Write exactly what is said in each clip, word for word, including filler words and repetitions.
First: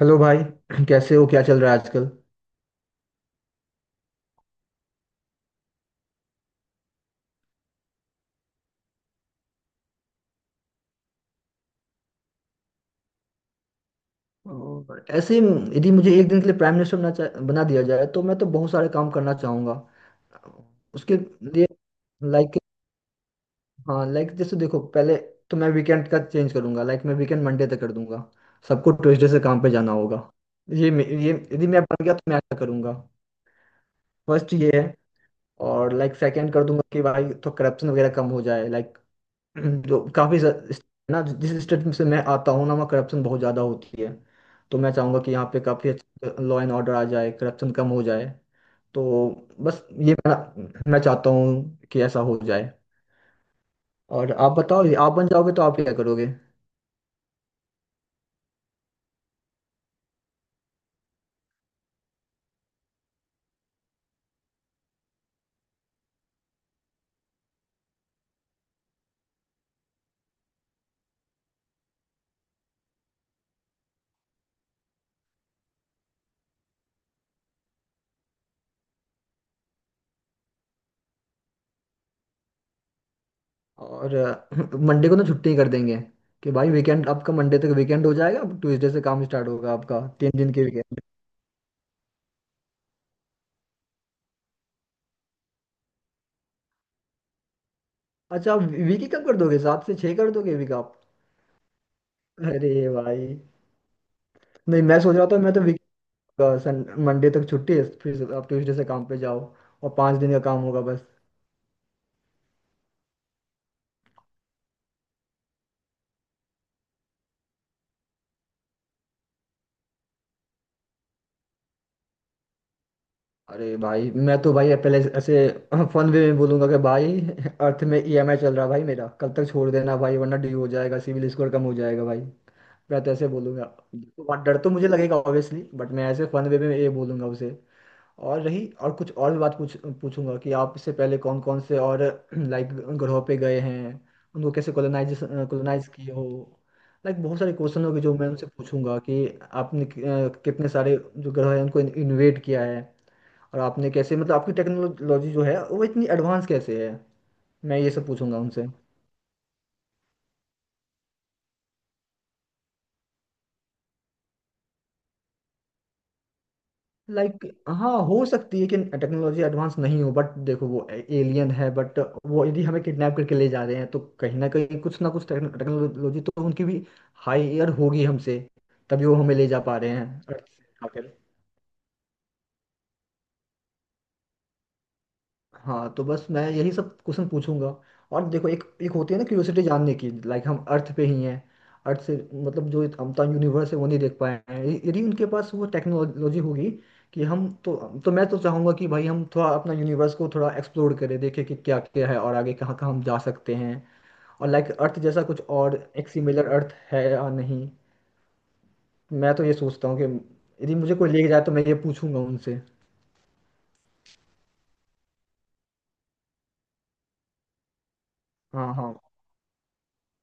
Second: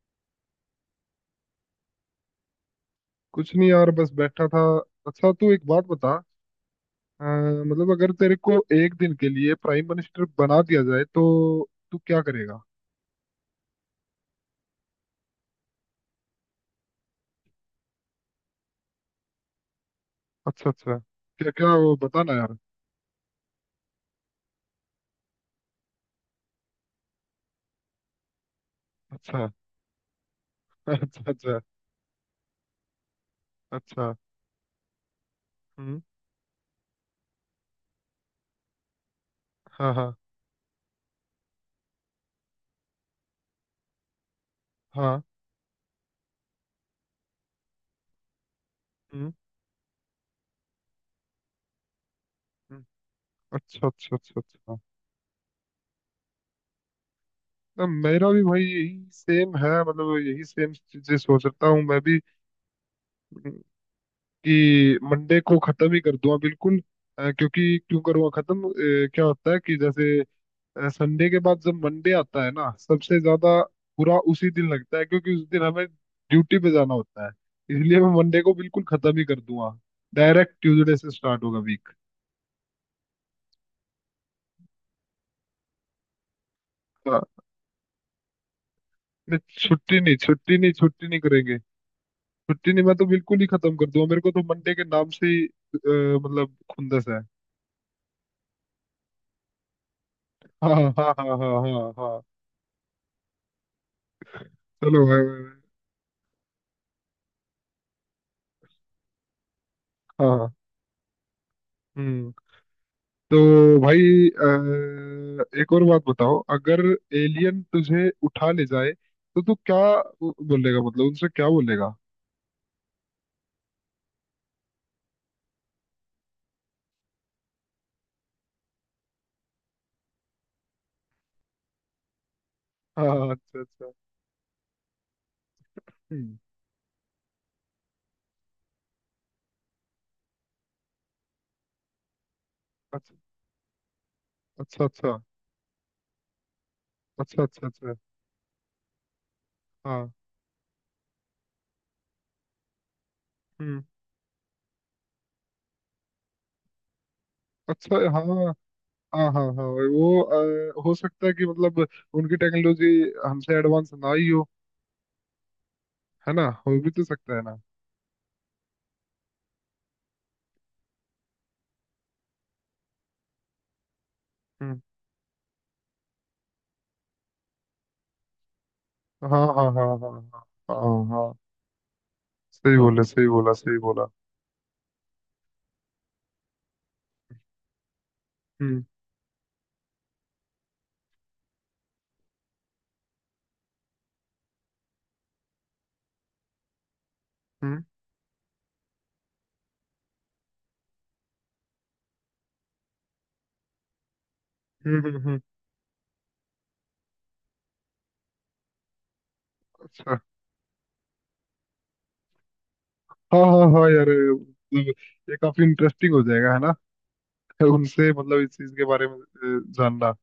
Hello भाई कैसे हो? क्या चल रहा है आजकल? कुछ नहीं यार, बस बैठा था। अच्छा, तू एक बात बता। अ, मतलब अगर तेरे को एक दिन के लिए प्राइम मिनिस्टर बना दिया जाए तो तू क्या करेगा? और ऐसे ही, यदि मुझे एक दिन के लिए प्राइम मिनिस्टर बना चा- बना दिया जाए तो मैं तो बहुत सारे काम करना चाहूंगा। अच्छा अच्छा, उसके क्या लिए, क्या वो बताना यार। लाइक, हाँ, लाइक जैसे देखो, पहले तो मैं वीकेंड का चेंज करूंगा। लाइक, मैं वीकेंड मंडे तक कर दूंगा। सबको ट्यूसडे से अच्छा। काम पे जाना होगा। ये मे- अच्छा ये अच्छा यदि मैं बन गया तो मैं ऐसा करूंगा। अच्छा। फर्स्ट ये है। और हम्म। लाइक, सेकंड कर दूंगा कि भाई तो करप्शन वगैरह कम हो जाए, लाइक। हाँ जो हाँ काफी ज- इस- ना, जिस स्टेट से मैं आता हूँ ना, वहाँ करप्शन बहुत ज्यादा होती है। तो मैं चाहूंगा हाँ। कि यहाँ पे काफी अच्छा लॉ एंड ऑर्डर आ जाए, करप्शन कम हो जाए। तो हम्म। बस ये मेरा। मैं चाहता हूँ कि ऐसा हो जाए। हम्म। अच्छा अच्छा और अच्छा आप अच्छा। बताओ, आप बन जाओगे तो आप क्या करोगे? अ, मेरा भी भाई यही सेम है, मतलब यही सेम चीजें सोच रहा हूँ मैं भी। हम्म। कि मंडे को खत्म ही कर दूंगा बिल्कुल। अ, क्योंकि क्यों करूँगा खत्म अ, क्या होता है कि, जैसे, संडे के बाद जब मंडे आता है ना, सबसे ज्यादा बुरा उसी दिन लगता है, क्योंकि उस दिन हमें ड्यूटी पे जाना होता है। इसलिए मैं मंडे को बिल्कुल खत्म ही कर दूंगा। डायरेक्ट ट्यूसडे से स्टार्ट होगा वीक। और अ, मंडे को ना छुट्टी कर देंगे। कि भाई वीकेंड आपका मंडे तक वीकेंड हो जाएगा, ट्यूसडे से काम नहीं, स्टार्ट होगा छुट्टी आपका नहीं, तीन दिन छुट्टी के नहीं, वीकेंड। छुट्टी नहीं करेंगे। छुट्टी नहीं, मैं तो बिल्कुल ही खत्म कर दूंगा। मेरे को तो मंडे के नाम से ही अ, मतलब खुंदस है। अच्छा, आप वीक ही कब कर दोगे? सात से छः कर दोगे हाँ वीक हाँ आप? हाँ हाँ हाँ हाँ। अरे भाई, नहीं, मैं चलो। सोच हाँ रहा था मैं तो, का सन मंडे तक छुट्टी है, फिर आप ट्यूसडे से काम पे जाओ, और पाँच हाँ दिन का हाँ। काम होगा बस। हम्म। तो भाई, अ, एक और बात बताओ। अगर एलियन तुझे उठा ले जाए तो तू क्या बोलेगा, मतलब उनसे क्या बोलेगा? अरे भाई, मैं तो भाई पहले ऐसे फन वे में बोलूंगा कि भाई, अर्थ में ई एम आई चल रहा है भाई मेरा, कल तक छोड़ देना भाई, वरना ड्यू हो जाएगा, सिविल स्कोर कम हो जाएगा भाई। मैं तो ऐसे हाँ, अच्छा बोलूंगा। अच्छा। तो वहाँ डर तो मुझे लगेगा ऑब्वियसली, बट मैं ऐसे हम्म। फन वे में ये बोलूंगा उसे। और रही, और कुछ और बात पूछ पूछूंगा कि आप इससे पहले कौन कौन से और लाइक, अच्छा ग्रहों पे गए हैं? उनको कैसे अच्छा। अच्छा कॉलोनाइज कॉलोनाइज किए हो? लाइक, बहुत अच्छा सारे अच्छा क्वेश्चन अच्छा। होंगे जो मैं उनसे पूछूंगा कि आपने कि- हाँ। अ, कितने सारे जो ग्रह हैं उनको इन्वेट किया है, और हम्म। आपने कैसे, मतलब आपकी टेक्नोलॉजी जो है वो इतनी एडवांस कैसे है? मैं ये अच्छा। सब हाँ पूछूंगा उनसे। हाँ हाँ हाँ। वो अ, हो सकता है कि, मतलब उनकी टेक्नोलॉजी हमसे एडवांस ना ही हो। है ना? हो भी तो सकता है लाइक ना। हाँ, हो सकती है कि टेक्नोलॉजी एडवांस नहीं हो, बट देखो वो एलियन है, बट वो यदि हमें किडनैप करके ले जा रहे हैं तो कहीं ना हम्म। कहीं कुछ ना कुछ टेक्नोलॉजी तो उनकी भी हायर होगी हमसे, तभी वो हमें हाँ ले जा हाँ पा हाँ रहे हैं हाँ हाँ Earth से हाँ उठाकर। हाँ, सही बोला, सही बोला, सही बोला। हाँ, तो बस मैं यही सब क्वेश्चन पूछूंगा। और देखो, एक हम्म एक होती है ना क्यूरियोसिटी जानने की, लाइक हम अर्थ पे ही हैं, अर्थ से मतलब जो हम तो यूनिवर्स है वो नहीं देख पाए हैं, य- यदि उनके पास वो टेक्नोलॉजी होगी कि हम तो। हम्म तो मैं तो चाहूंगा कि भाई हम थोड़ा अपना यूनिवर्स को थोड़ा एक्सप्लोर करें, देखें कि क्या क्या है और आगे कहाँ कहाँ हम जा सकते हैं, और लाइक अर्थ हम्म हम्म जैसा हम्म। कुछ और एक सिमिलर अर्थ है या नहीं। मैं तो ये सोचता हूँ कि अच्छा। यदि मुझे कोई लेके जाए तो मैं ये पूछूंगा उनसे। हाँ हाँ हाँ यार, मतलब ये काफी इंटरेस्टिंग हो जाएगा, है ना? उनसे मतलब इस चीज हाँ के हाँ। बारे में अ, जानना।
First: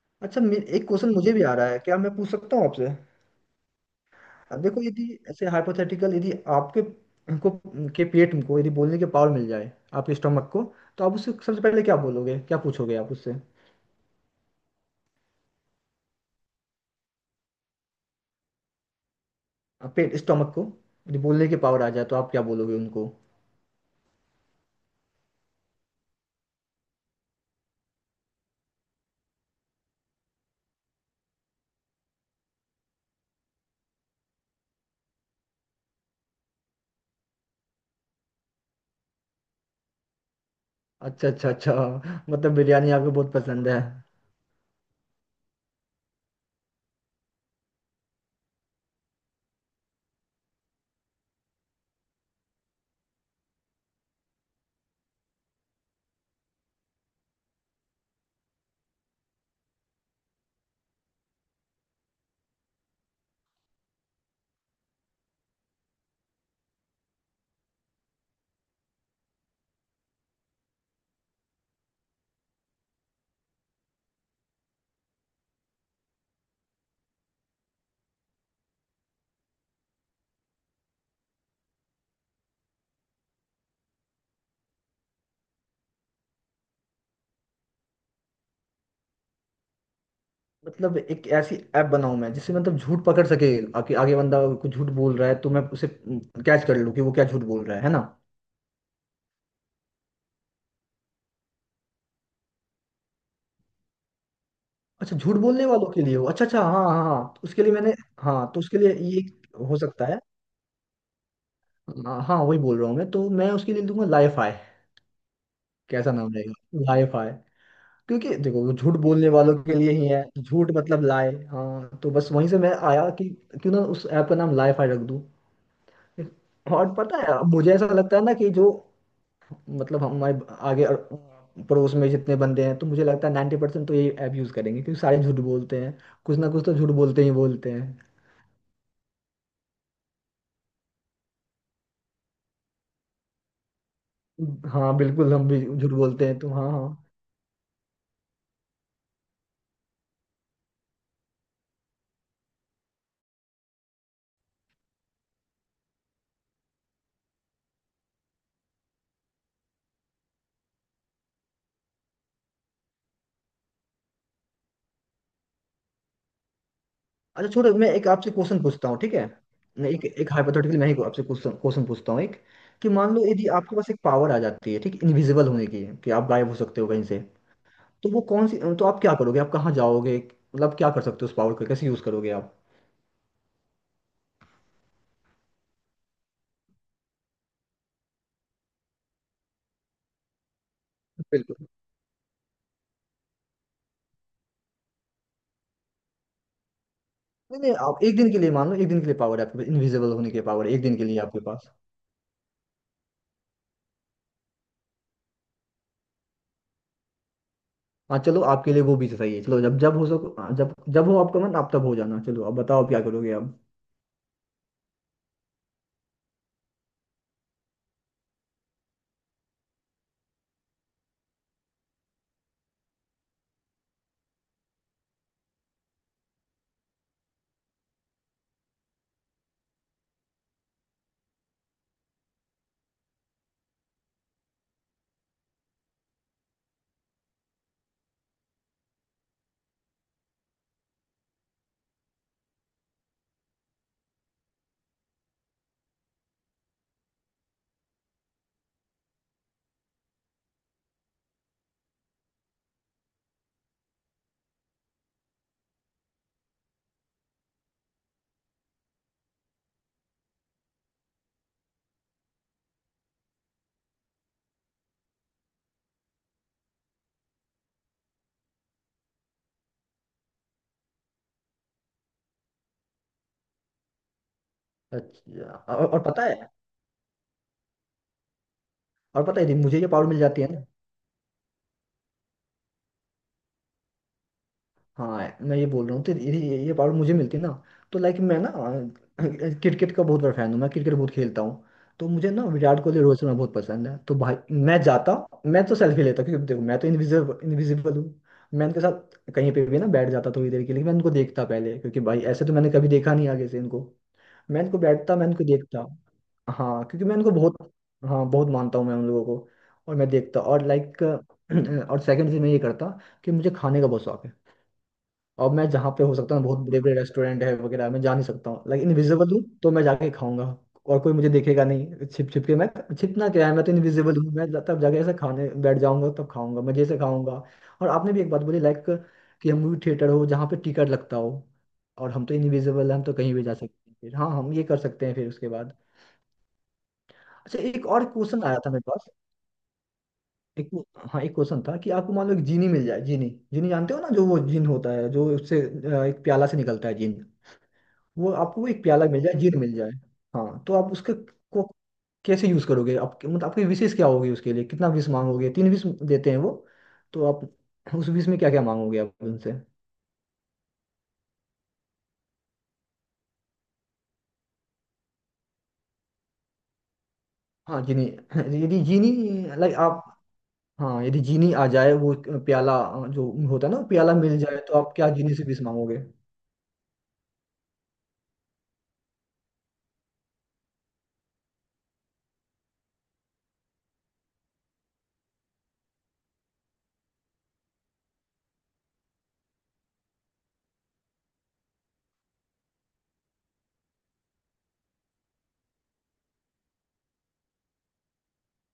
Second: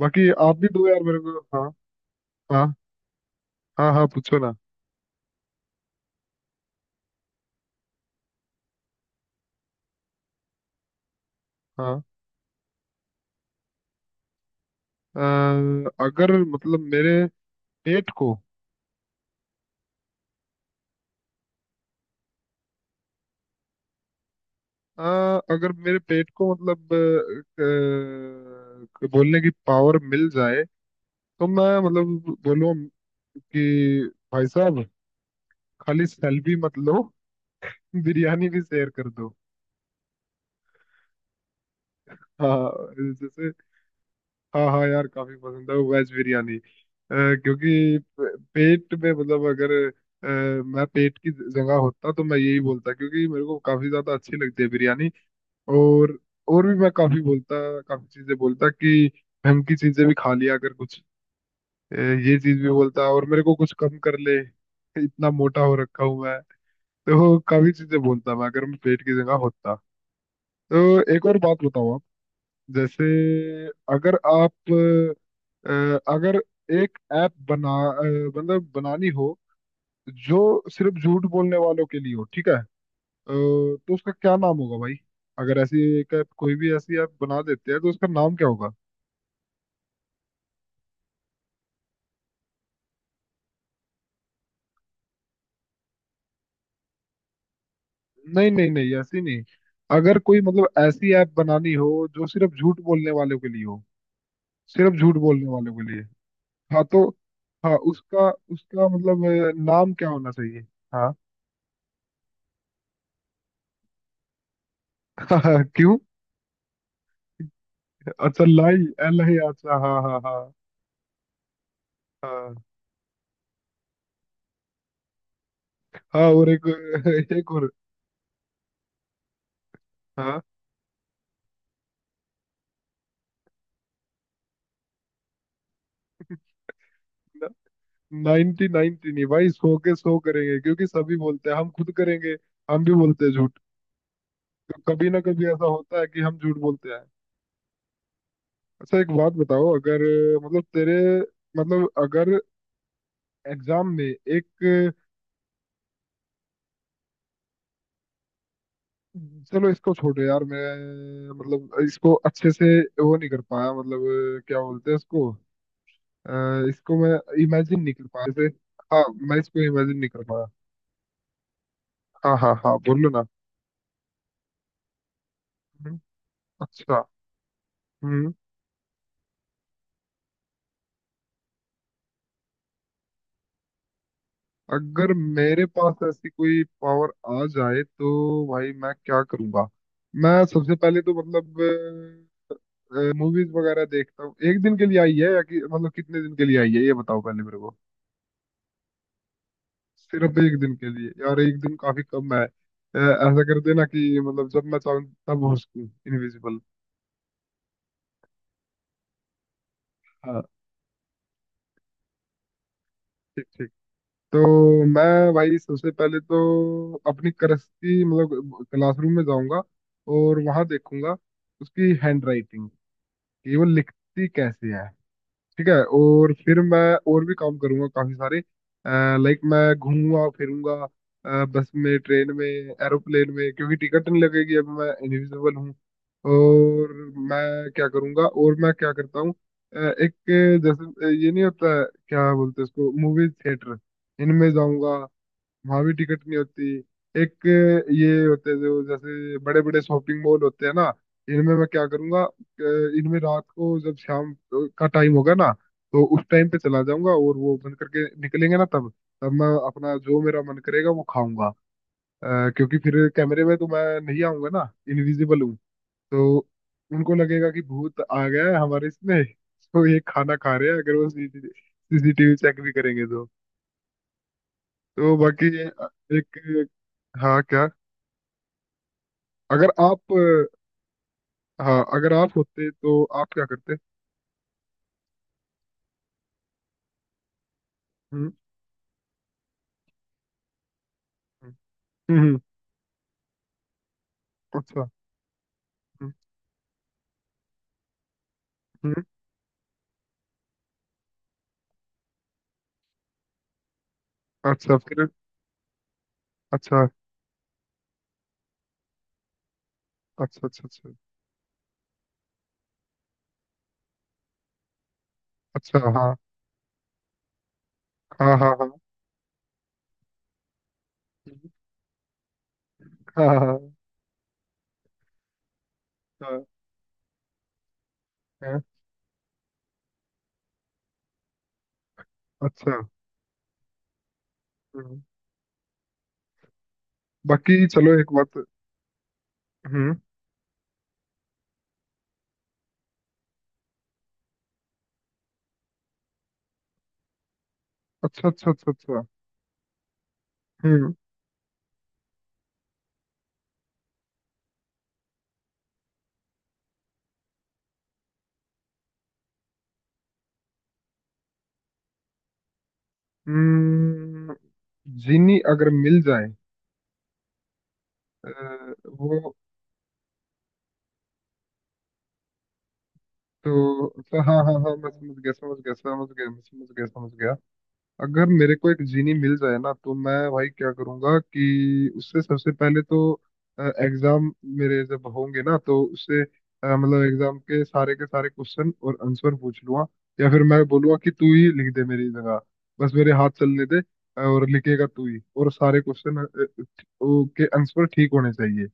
बाकी अच्छा, आप मे- भी दो एक यार क्वेश्चन मेरे मुझे को, भी आ रहा हाँ। है, क्या मैं पूछ सकता हूँ हाँ आपसे? हाँ, हाँ पूछो ना। अब देखो, यदि ऐसे हाइपोथेटिकल, यदि आपके को के पेट को यदि बोलने की पावर मिल जाए, आपके स्टमक को, तो आप उससे सबसे पहले क्या हाँ। बोलोगे, क्या पूछोगे आप उससे? अ, अगर मतलब मेरे पेट को आप पेट स्टमक को यदि बोलने की पावर आ जाए तो आप क्या बोलोगे उनको? अ, अगर मेरे पेट को मतलब अ, अ, बोलने की पावर मिल जाए तो मैं मतलब बोलूँ कि भाई साहब, खाली सेल्फी मत लो। बिरयानी भी शेयर कर दो। अच्छा, अच्छा, अच्छा। मतलब हाँ, बिरयानी आपको बहुत जैसे, पसंद है। हाँ हाँ यार, काफी पसंद है वो वेज बिरयानी। अ, क्योंकि प- पेट में मतलब अगर अ, मैं पेट की जगह होता तो मैं यही बोलता, क्योंकि मेरे को काफी ज्यादा अच्छी लगती है बिरयानी। और और भी मैं काफी बोलता, काफी चीजें बोलता कि, ढंग की चीजें भी खा लिया अगर कुछ। अ, ये चीज भी बोलता, और मेरे को कुछ कम कर ले, इतना मोटा हो रखा हूं मैं। तो काफी चीजें बोलता मैं, अगर मैं पेट की जगह होता। तो एक और बात बताओ आप। जैसे अगर आप अ, अगर एक ऐप बना अ, मतलब बनानी हो, जो सिर्फ झूठ बोलने वालों के लिए हो, ठीक है। अ, तो उसका क्या नाम होगा भाई? अगर ऐसी एक ऐप, कोई भी ऐसी ऐप बना देते हैं तो उसका नाम क्या होगा? मतलब एक ऐसी ऐप बनाऊं मैं जिससे मतलब झूठ पकड़ सके, आगे आगे बंदा कुछ झूठ बोल रहा है तो मैं उसे कैच कर लूं कि वो क्या झूठ बोल रहा है है ना? नहीं नहीं नहीं, ऐसी नहीं। अगर कोई मतलब ऐसी ऐप बनानी हो, जो सिर्फ झूठ बोलने वालों के लिए हो, सिर्फ अच्छा, झूठ झूठ बोलने बोलने वालों वालों के लिए। के लिए हो। अच्छा अच्छा, हाँ हाँ हाँ तो, हाँ, तो उसके लिए हाँ, मैंने, उसका हाँ तो उसके उसका लिए ये मतलब अ, हो नाम सकता क्या है। होना चाहिए? हाँ। हाँ हाँ, वही बोल रहा हूँ मैं, तो मैं उसके लिए दूंगा लाइफाई। क्यों? कैसा नाम रहेगा? लाइफाई। क्योंकि अच्छा, देखो वो लाई, झूठ एल बोलने है, वालों के अच्छा, लिए हाँ ही हाँ है, हाँ। झूठ मतलब लाए, हाँ, तो बस वहीं हाँ से मैं आया कि क्यों ना उस ऐप का नाम लाइफाई रख दूँ। हाँ, और एक और पता है, एक और। मुझे ऐसा लगता है ना कि जो, मतलब हमारे हाँ, आगे अर- पड़ोस में जितने बंदे हैं, तो मुझे लगता है नाइन्टी परसेंट तो ये ऐप यूज़ करेंगे क्योंकि सारे झूठ बोलते हैं। कुछ ना कुछ तो झूठ बोलते ही बोलते हैं। नाइनटी, नाइनटी नहीं भाई, सौ के सौ करेंगे, क्योंकि सभी बोलते हैं, हम खुद करेंगे। हम भी बोलते हैं झूठ। तो हाँ कभी ना बिल्कुल, कभी हम भी ऐसा झूठ होता है कि बोलते हम हैं तो। झूठ हाँ बोलते हैं। हाँ। अच्छा, एक बात बताओ। अगर मतलब तेरे, मतलब अगर एग्जाम में एक, चलो इसको छोड़ो यार, मैं मतलब इसको अच्छे से वो नहीं कर पाया, मतलब क्या बोलते हैं इसको। अ, इसको मैं अच्छा छोड़ो, इमेजिन मैं नहीं एक कर पाया, आपसे जैसे। क्वेश्चन पूछता हूँ, हाँ, ठीक है? मैं इसको मैं इमेजिन एक नहीं कर एक पाया। हाइपोथेटिकल मैं ही आपसे क्वेश्चन क्वेश्चन पूछता हूँ एक, हाँ हाँ हाँ, कि बोलो मान ना। लो यदि आपके पास एक पावर आ जाती है, ठीक, इनविजिबल होने की, हम्म। कि आप गायब हो सकते हो अच्छा। कहीं से, तो वो हम्म। कौन सी, तो आप क्या करोगे, आप कहाँ जाओगे? मतलब क्या कर सकते हो, उस पावर को कैसे यूज करोगे आप? अगर मेरे पास ऐसी कोई पावर आ जाए तो भाई मैं क्या करूंगा? मैं सबसे पहले तो बिल्कुल। मतलब मूवीज वगैरह देखता हूँ। एक दिन के लिए आई है या कि मतलब कितने दिन के लिए आई है, ये बताओ पहले मेरे नहीं नहीं, को। आप एक दिन के लिए मान लो, एक दिन के लिए पावर है आपके पास, इनविजिबल होने सिर्फ की एक पावर है दिन एक के दिन के लिए लिए यार, आपके एक पास। दिन काफी कम है। अ, ऐसा कर देना कि मतलब जब मैं चाहूँ तब हो सकूँ इनविजिबल। हाँ चलो, आपके लिए वो भी सही है, चलो जब जब हो सको, हाँ, हाँ, जब जब हो आपका मन आप तब हो जाना, चलो अब बताओ क्या करोगे ठीक आप? ठीक। तो मैं भाई सबसे पहले तो अपनी करस्ती मतलब क्लासरूम में जाऊंगा, और वहां देखूंगा उसकी हैंड राइटिंग कि वो लिखती कैसे है, ठीक है। और फिर मैं और भी काम करूंगा काफी सारे। लाइक मैं घूमूंगा फिरूंगा अ, बस में, ट्रेन में, एरोप्लेन में, क्योंकि टिकट नहीं लगेगी, अभी मैं इनविजिबल हूँ। और मैं क्या करूंगा, और मैं क्या करता हूँ। अ, एक, जैसे ये नहीं होता है, क्या बोलते हैं उसको, मूवी थिएटर, इनमें जाऊंगा। हावी टिकट नहीं होती। एक, ये होते हैं जो जैसे बड़े बड़े शॉपिंग मॉल होते हैं ना, इनमें मैं क्या करूंगा, अ, इनमें रात को, जब शाम का टाइम होगा ना, तो उस टाइम पे चला जाऊंगा, और वो बंद करके निकलेंगे ना तब तब मैं अपना जो मेरा मन करेगा वो खाऊंगा। अ, क्योंकि फिर कैमरे में तो मैं नहीं आऊंगा ना, इनविजिबल हूँ। तो उनको लगेगा कि भूत आ गया है हमारे इसमें। तो ये खाना खा रहे हैं, अगर वो सीसीटीवी चेक भी करेंगे तो। तो बाकी अच्छा, ये और और पता है, एक, हाँ क्या? और पता है यदि अगर मुझे ये पावर आप मिल जाती अ, है ना, हाँ, अगर आप होते तो आप क्या करते? हाँ मैं ये बोल रहा हूँ, तो ये ये, ये पावर मुझे मिलती ना, तो लाइक हम्म मैं ना अ, क्रिकेट का बहुत बड़ा फैन हूँ, मैं क्रिकेट बहुत खेलता हूँ। तो हम्म मुझे हम्म। ना विराट कोहली, रोहित शर्मा बहुत पसंद है तो भाई, मैं अच्छा। जाता, मैं तो सेल्फी हम्म लेता, क्योंकि देखो मैं तो इनविजिबल इनविजिबल हूँ। मैं उनके हम्म। साथ कहीं पे भी ना बैठ जाता थोड़ी देर के लिए, मैं उनको देखता पहले क्योंकि भाई ऐसे तो मैंने कभी देखा नहीं आगे से इनको, मैं अच्छा इनको फिर। बैठता, मैं इनको देखता। हाँ, अच्छा, क्योंकि मैं इनको बहुत, हाँ बहुत मानता हूँ मैं उन लोगों को, और मैं देखता, अच्छा, अच्छा, और अच्छा, लाइक और सेकंड चीज मैं ये करता कि मुझे खाने का बहुत शौक है। अब मैं अच्छा। जहाँ पे हाँ हो सकता हूँ, बहुत बड़े बड़े रेस्टोरेंट है वगैरह, मैं जा नहीं हाँ सकता हाँ हूँ, हाँ लाइक इनविजिबल हूँ तो मैं जाके खाऊंगा, और कोई मुझे देखेगा नहीं, छिप छिप के मैं, हाँ छिपना हाँ क्या है, मैं हाँ, तो इनविजिबल हूँ, मैं तब जाके ऐसे खाने बैठ जाऊंगा, तब हाँ, खाऊंगा, मजे से खाऊंगा। और आपने भी एक बात हाँ, बोली, लाइक कि हम मूवी थिएटर हो जहाँ पे टिकट लगता हो, और हम तो अच्छा। इनविजिबल हैं, हम तो कहीं भी जा सकते हैं फिर, हाँ हम ये कर हम्म। सकते हैं फिर उसके बाद। बाकी अच्छा, एक चलो और एक क्वेश्चन बात। आया था मेरे पास, हम्म। एक, हाँ एक क्वेश्चन था कि आपको मान लो एक जीनी मिल जाए। जीनी, जीनी जानते हो ना, जो वो जीन होता है जो उससे अ, एक प्याला से निकलता है, जीन, अच्छा, वो अच्छा, आपको अच्छा, एक अच्छा। प्याला मिल जाए, जीर मिल जाए, हाँ तो आप हम्म उसके को कैसे यूज करोगे आपके, मतलब आपकी विशेष क्या होगी उसके लिए, कितना विश मांगोगे? तीन विश देते हैं वो, तो आप उस विश में क्या क्या मांगोगे आप उनसे? हम्म। जीनी अगर मिल जाए, हाँ जीनी, अ, यदि जीनी, वो, लाइक आप, हाँ यदि जीनी आ जाए, वो प्याला जो होता है ना तो प्याला अच्छा, हाँ मिल हाँ जाए, हाँ, तो मैं आप क्या समझ गया, जीनी से समझ विश गया, मांगोगे? समझ गया, मैं समझ गया, समझ गया। अगर मेरे को एक जीनी मिल जाए ना, तो मैं भाई क्या करूंगा कि उससे सबसे पहले तो, एग्जाम मेरे जब होंगे ना, तो उससे अ, मतलब एग्जाम के सारे के सारे क्वेश्चन और आंसर पूछ लूंगा। या फिर मैं बोलूंगा कि तू ही लिख दे मेरी जगह, बस मेरे हाथ चलने दे, और लिखेगा तू ही, और सारे क्वेश्चन के आंसर ठीक होने चाहिए।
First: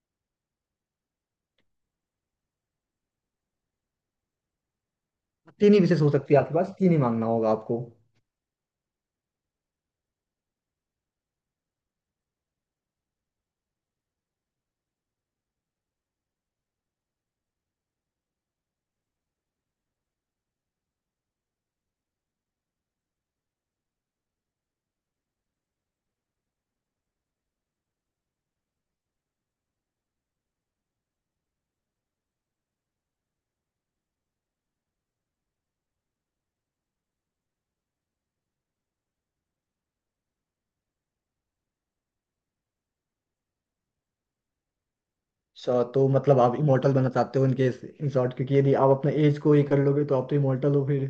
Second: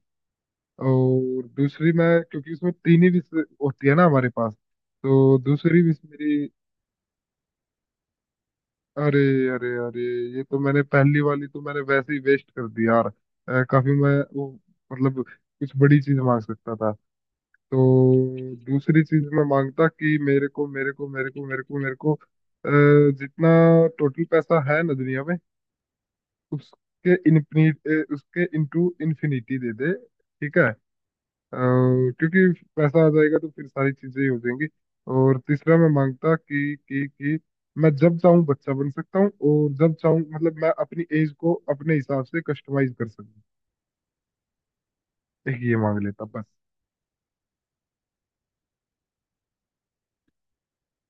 और दूसरी मैं, क्योंकि उसमें तीन ही विषय होती है ना हमारे पास, तो तीन ही दूसरी विशेष विषय हो सकती है मेरी, आपके पास, तीन ही मांगना होगा आपको। अरे अरे अरे, ये तो मैंने, पहली वाली तो मैंने वैसे ही वेस्ट कर दी यार। अ, काफी मैं वो मतलब कुछ बड़ी चीज मांग सकता था। तो दूसरी चीज मैं मांगता कि मेरे को मेरे को मेरे को मेरे को मेरे को अ, जितना टोटल पैसा है ना दुनिया में, उसके इन उसके इनटू इन्फिनिटी दे दे, ठीक है। और क्योंकि पैसा आ जाएगा तो फिर सारी चीजें ही हो जाएंगी। और तीसरा मैं मांगता कि कि कि मैं जब चाहूँ बच्चा बन सकता हूँ, और जब चाहूँ मतलब मैं अपनी एज को अपने हिसाब से कस्टमाइज कर सकूँ। एक ये अच्छा, मांग तो लेता मतलब बस। आप इमोर्टल बनना चाहते हो, इनके इन शॉर्ट, क्योंकि यदि आप अपने एज को ये कर लोगे तो आप तो इमोर्टल हो फिर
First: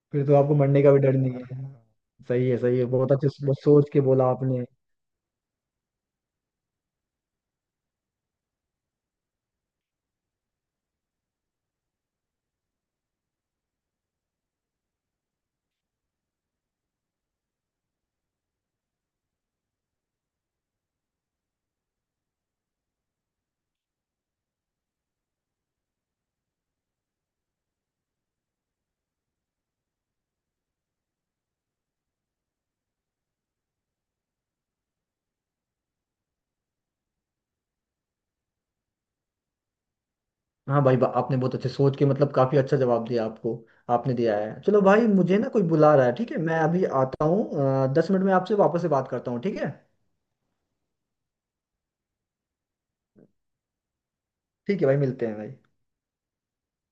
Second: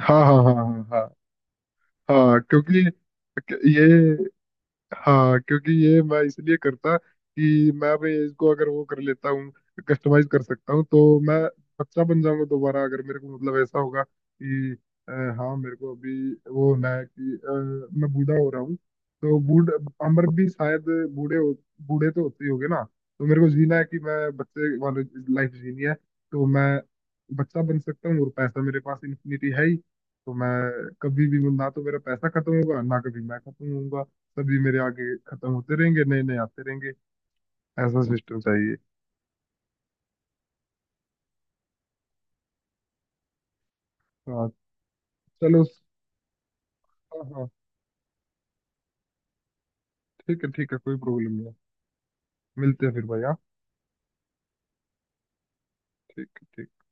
हाँ फिर तो हाँ हाँ आपको मरने हाँ का भी हाँ डर नहीं है। हाँ। सही है, क्योंकि सही है, बहुत अच्छे से- बहुत ये सोच के बोला आपने। हाँ, क्योंकि ये मैं इसलिए करता, कि मैं भी इसको अगर वो कर लेता हूँ, कस्टमाइज कर सकता हूँ, तो मैं बच्चा बन जाऊंगा दोबारा। अगर मेरे को मतलब ऐसा होगा कि, अ, हाँ, मेरे को अभी वो होना है कि, अ, मैं बूढ़ा हो रहा हूँ। तो बूढ़ अमर भी शायद बूढ़े हो, बूढ़े तो होते ही होंगे ना। तो मेरे को जीना है कि मैं बच्चे वाले लाइफ जीनी है। तो मैं बच्चा बन सकता हूँ और पैसा मेरे पास इन्फिनिटी है ही। तो मैं कभी भी ना तो मेरा पैसा खत्म होगा, ना कभी मैं खत्म होऊंगा। सभी मेरे आगे खत्म होते रहेंगे, नए नए आते रहेंगे। ऐसा सिस्टम चाहिए। हाँ भाई, बा- आपने बहुत अच्छे सोच के, मतलब काफी अच्छा जवाब दिया, आपको आपने दिया हाँ, है। चलो भाई, मुझे ना कोई चलो, बुला रहा है, ठीक है, मैं अभी हाँ आता हाँ। हूँ, दस मिनट में आपसे वापस से बात करता हूँ, ठीक है? ठीक है, ठीक है, कोई प्रॉब्लम नहीं है। मिलते हैं फिर भाई, हाँ। ठीक है भाई, मिलते हैं भाई। ठीक है, ठीक है।